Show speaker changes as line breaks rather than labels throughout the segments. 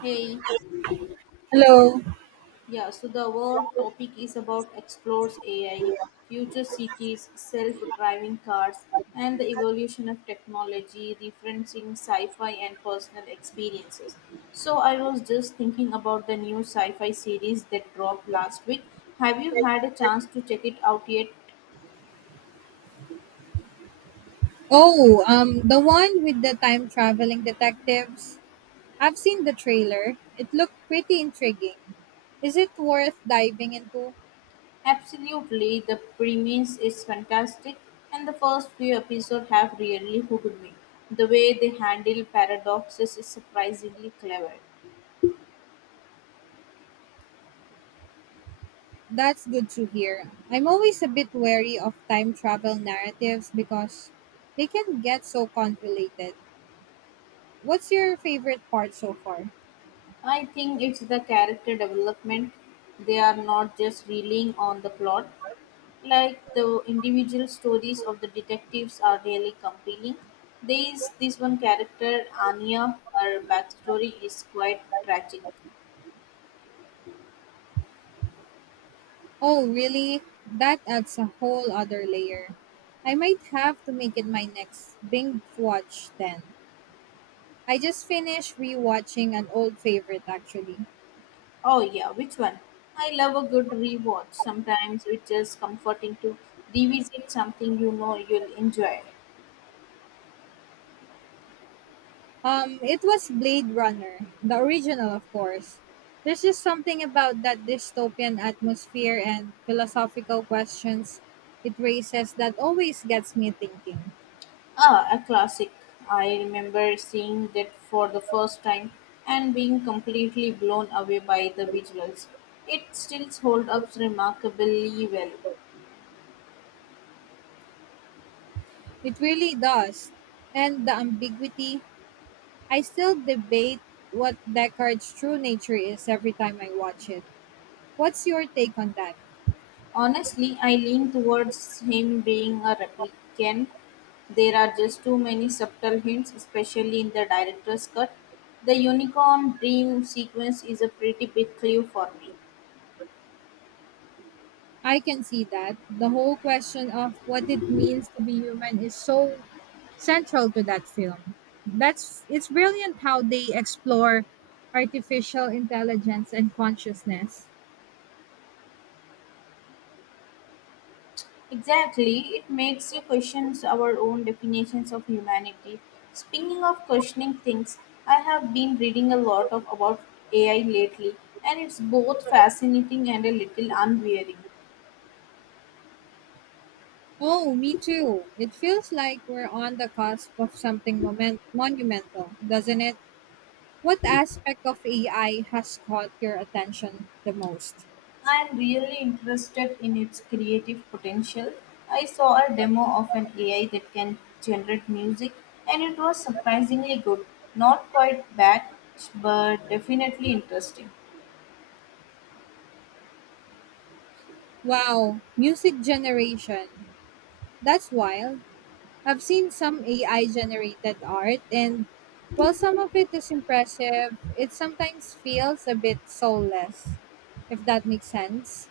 Hey,
Hello.
yeah, so the our topic is about explores AI, future cities, self-driving cars, and the evolution of technology, referencing sci-fi and personal experiences. So I was just thinking about the new sci-fi series that dropped last week. Have you had a chance to check it out yet?
Oh, the one with the time traveling detectives. I've seen the trailer. It looked pretty intriguing. Is it worth diving into?
Absolutely, the premise is fantastic, and the first few episodes have really hooked me. The way they handle paradoxes is surprisingly clever.
That's good to hear. I'm always a bit wary of time travel narratives because they can get so convoluted. What's your favorite part so far?
I think it's the character development. They are not just relying on the plot. Like the individual stories of the detectives are really compelling. There is this one character, Anya, her backstory is quite tragic.
Oh, really? That adds a whole other layer. I might have to make it my next binge watch then. I just finished rewatching an old favorite actually.
Oh, yeah, which one? I love a good rewatch. Sometimes it's just comforting to revisit something you know you'll enjoy.
It was Blade Runner, the original, of course. There's just something about that dystopian atmosphere and philosophical questions it raises that always gets me thinking.
Ah, a classic. I remember seeing that for the first time and being completely blown away by the visuals. It still holds up remarkably well.
It really does. And the ambiguity, I still debate what Deckard's true nature is every time I watch it. What's your take on that?
Honestly, I lean towards him being a replicant. There are just too many subtle hints, especially in the director's cut. The unicorn dream sequence is a pretty big clue for me.
I can see that. The whole question of what it means to be human is so central to that film. That's it's brilliant how they explore artificial intelligence and consciousness.
Exactly, it makes you question our own definitions of humanity. Speaking of questioning things, I have been reading a lot of about AI lately, and it's both fascinating and a little unwearing.
Oh, me too. It feels like we're on the cusp of something monumental, doesn't it? What aspect of AI has caught your attention the most?
I am really interested in its creative potential. I saw a demo of an AI that can generate music, and it was surprisingly good. Not quite bad, but definitely interesting.
Wow, music generation. That's wild. I've seen some AI generated art, and while some of it is impressive, it sometimes feels a bit soulless, if that makes sense.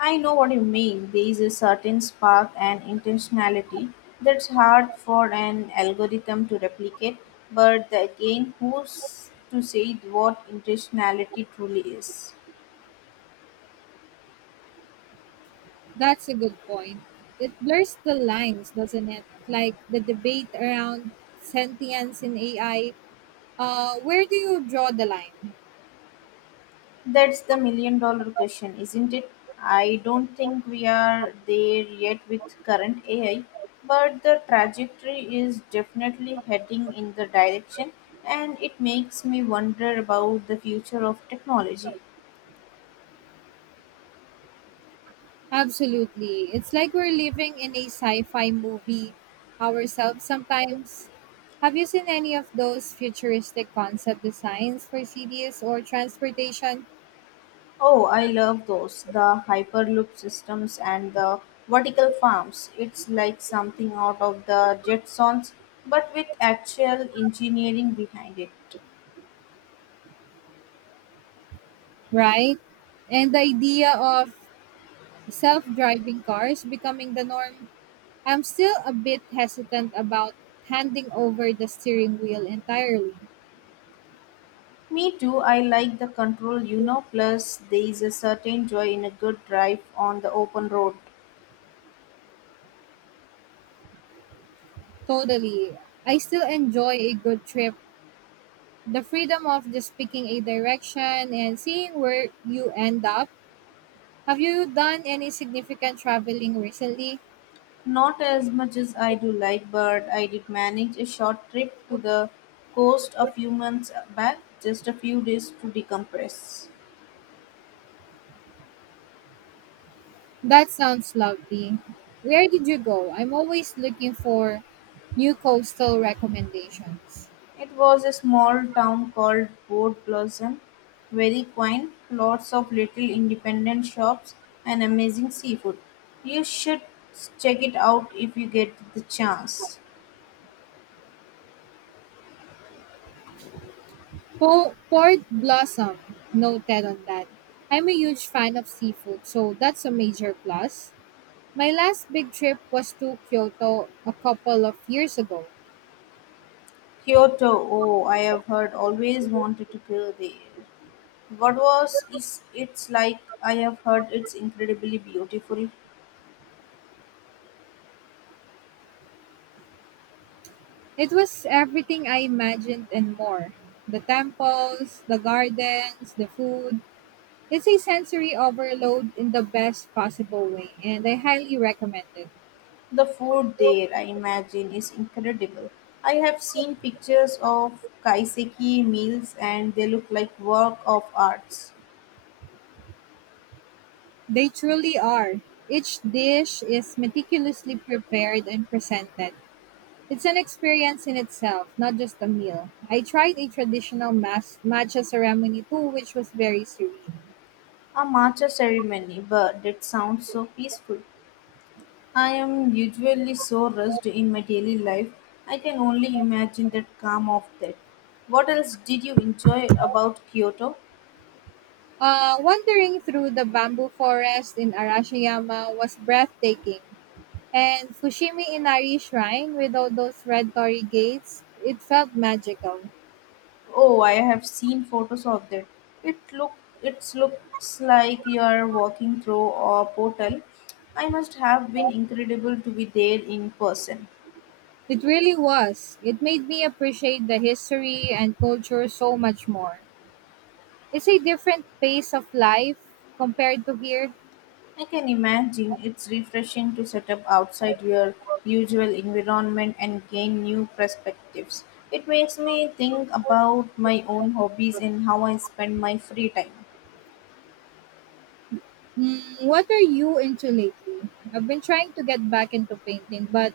I know what you mean. There is a certain spark and intentionality that's hard for an algorithm to replicate, but again, who's to say what intentionality truly is?
That's a good point. It blurs the lines, doesn't it? Like the debate around sentience in AI. Where do you draw the line?
That's the million dollar question, isn't it? I don't think we are there yet with current AI, but the trajectory is definitely heading in the direction, and it makes me wonder about the future of technology.
Absolutely. It's like we're living in a sci fi movie ourselves sometimes. Have you seen any of those futuristic concept designs for cities or transportation?
Oh, I love those. The Hyperloop systems and the vertical farms. It's like something out of the Jetsons, but with actual engineering behind it.
Right? And the idea of self driving cars becoming the norm. I'm still a bit hesitant about handing over the steering wheel entirely.
Me too, I like the control, you know, plus there is a certain joy in a good drive on the open road.
Totally. I still enjoy a good trip. The freedom of just picking a direction and seeing where you end up. Have you done any significant traveling recently?
Not as much as I do like, but I did manage a short trip to the coast a few months back, just a few days to decompress.
That sounds lovely. Where did you go? I'm always looking for new coastal recommendations.
It was a small town called Port Blossom, very quaint, lots of little independent shops and amazing seafood. You should check it out if you get the chance.
Port Blossom, noted on that. I'm a huge fan of seafood, so that's a major plus. My last big trip was to Kyoto a couple of years ago.
Kyoto, oh, I have heard always wanted to go there. What was is it's like? I have heard it's incredibly beautiful.
It was everything I imagined and more, the temples, the gardens, the food. It's a sensory overload in the best possible way, and I highly recommend it.
The food there, I imagine, is incredible. I have seen pictures of kaiseki meals and they look like work of arts.
They truly are. Each dish is meticulously prepared and presented. It's an experience in itself, not just a meal. I tried a traditional matcha ceremony too, which was very serene.
A matcha ceremony, but it sounds so peaceful. I am usually so rushed in my daily life. I can only imagine that calm of that. What else did you enjoy about Kyoto?
Wandering through the bamboo forest in Arashiyama was breathtaking, and Fushimi Inari Shrine with all those red torii gates, it felt magical.
Oh, I have seen photos of that. It look it looks like you are walking through a portal. I must have been incredible to be there in person.
It really was. It made me appreciate the history and culture so much more. It's a different pace of life compared to here.
I can imagine it's refreshing to set up outside your usual environment and gain new perspectives. It makes me think about my own hobbies and how I spend my free time.
What are you into lately? I've been trying to get back into painting, but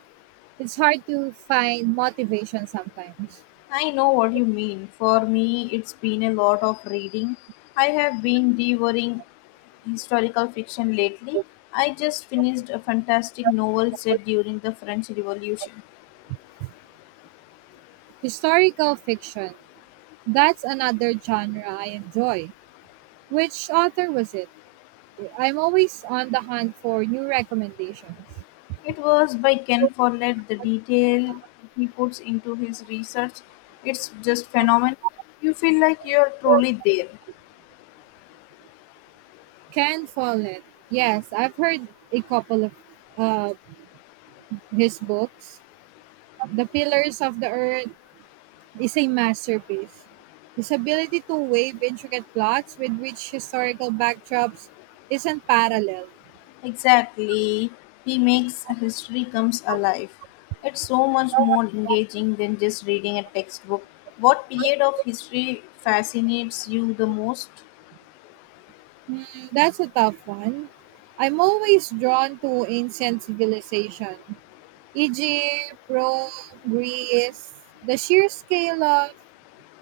it's hard to find motivation sometimes.
I know what you mean. For me, it's been a lot of reading. I have been devouring historical fiction lately. I just finished a fantastic novel set during the French Revolution.
Historical fiction. That's another genre I enjoy. Which author was it? I'm always on the hunt for new recommendations.
It was by Ken Follett. The detail he puts into his research, it's just phenomenal. You feel like you're truly there.
Ken Follett. Yes, I've heard a couple of uh, his books. The Pillars of the Earth is a masterpiece. His ability to weave intricate plots with rich historical backdrops isn't paralleled.
Exactly. He makes history comes alive. It's so much more engaging than just reading a textbook. What period of history fascinates you the most?
That's a tough one. I'm always drawn to ancient civilization, Egypt, Rome, Greece. The sheer scale of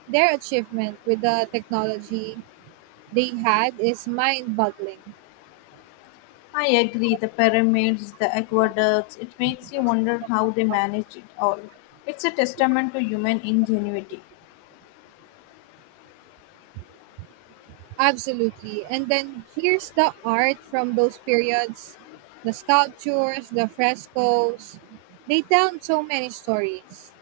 their achievement with the technology they had is mind-boggling.
I agree, the pyramids, the aqueducts, it makes you wonder how they managed it all. It's a testament to human ingenuity.
Absolutely. And then here's the art from those periods, the sculptures, the frescoes. They tell so many stories.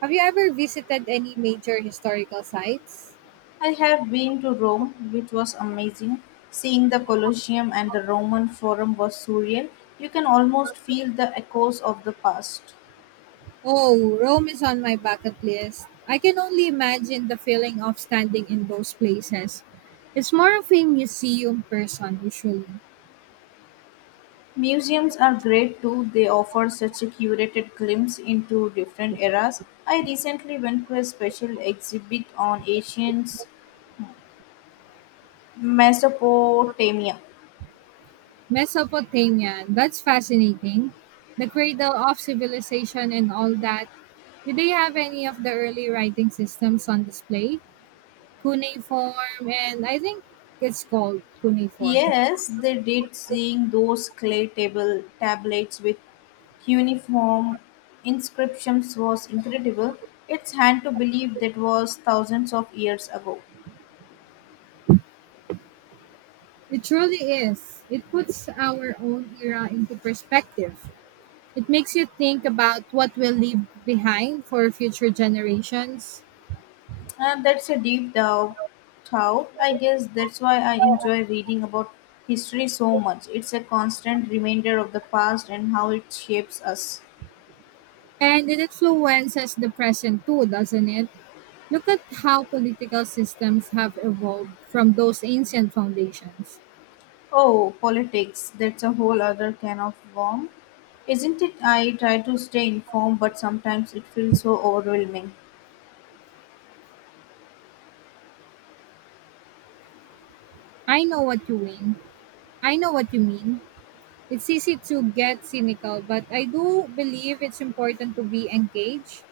Have you ever visited any major historical sites?
I have been to Rome, which was amazing. Seeing the Colosseum and the Roman Forum was surreal. You can almost feel the echoes of the past.
Oh, Rome is on my bucket list. I can only imagine the feeling of standing in those places. It's more of a museum person usually.
Museums are great too, they offer such a curated glimpse into different eras. I recently went to a special exhibit on ancient Mesopotamia.
Mesopotamia, that's fascinating. The cradle of civilization and all that. Did they have any of the early writing systems on display? Cuneiform, and I think it's called cuneiform.
Yes, they did seeing those clay table tablets with cuneiform inscriptions was incredible. It's hard to believe that was thousands of years ago.
It truly is. It puts our own era into perspective. It makes you think about what we'll leave behind for future generations.
And that's a thought. I guess that's why I enjoy reading about history so much. It's a constant reminder of the past and how it shapes us.
And it influences the present too, doesn't it? Look at how political systems have evolved from those ancient foundations.
Oh, politics. That's a whole other can of worm. Isn't it? I try to stay informed, but sometimes it feels so overwhelming.
I know what you mean. I know what you mean. It's easy to get cynical, but I do believe it's important to be engaged,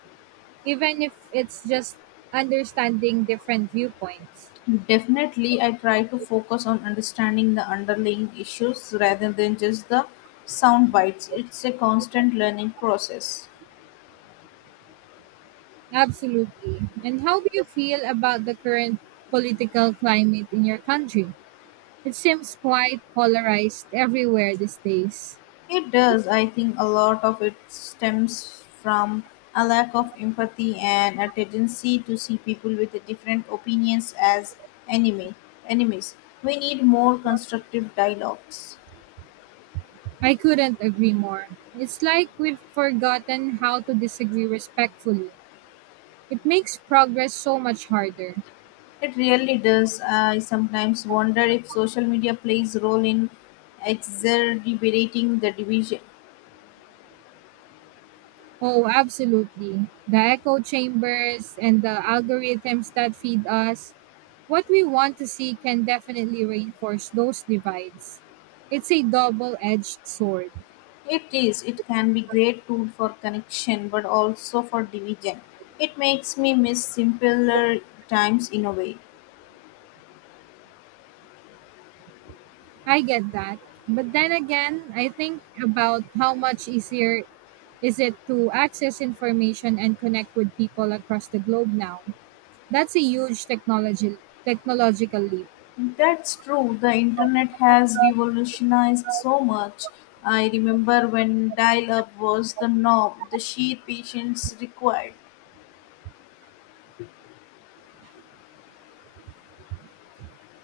even if it's just understanding different viewpoints.
Definitely, I try to focus on understanding the underlying issues rather than just the sound bites. It's a constant learning process.
Absolutely. And how do you feel about the current political climate in your country? It seems quite polarized everywhere these days.
It does. I think a lot of it stems from a lack of empathy and a tendency to see people with different opinions as enemy enemies. We need more constructive dialogues.
I couldn't agree more. It's like we've forgotten how to disagree respectfully. It makes progress so much harder.
It really does. I sometimes wonder if social media plays a role in exacerbating the division.
Oh, absolutely. The echo chambers and the algorithms that feed us what we want to see can definitely reinforce those divides. It's a double edged sword.
It is. It can be great tool for connection, but also for division. It makes me miss simpler times in a way.
I get that. But then again, I think about how much easier is it to access information and connect with people across the globe now. That's a huge technology technological leap.
That's true. The internet has revolutionized so much. I remember when dial up was the norm, the sheer patience required,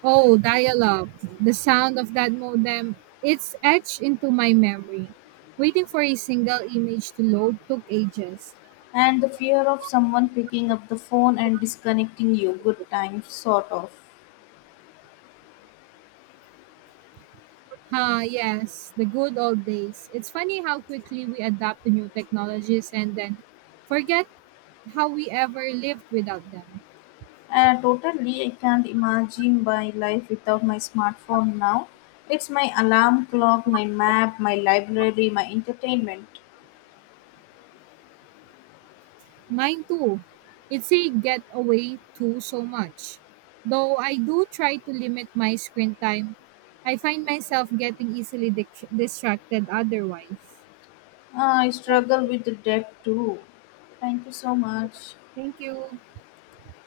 Oh, dial-up. The sound of that modem, it's etched into my memory. Waiting for a single image to load took ages.
and the fear of someone picking up the phone and disconnecting you. Good times, sort of.
Ah, yes, the good old days. It's funny how quickly we adapt to new technologies and then forget how we ever lived without them.
Totally, I can't imagine my life without my smartphone now. It's my alarm clock, my map, my library, my entertainment.
Mine too. It's a getaway too so much. Though I do try to limit my screen time, I find myself getting easily distracted otherwise.
I struggle with the debt too. Thank you so much.
Thank you.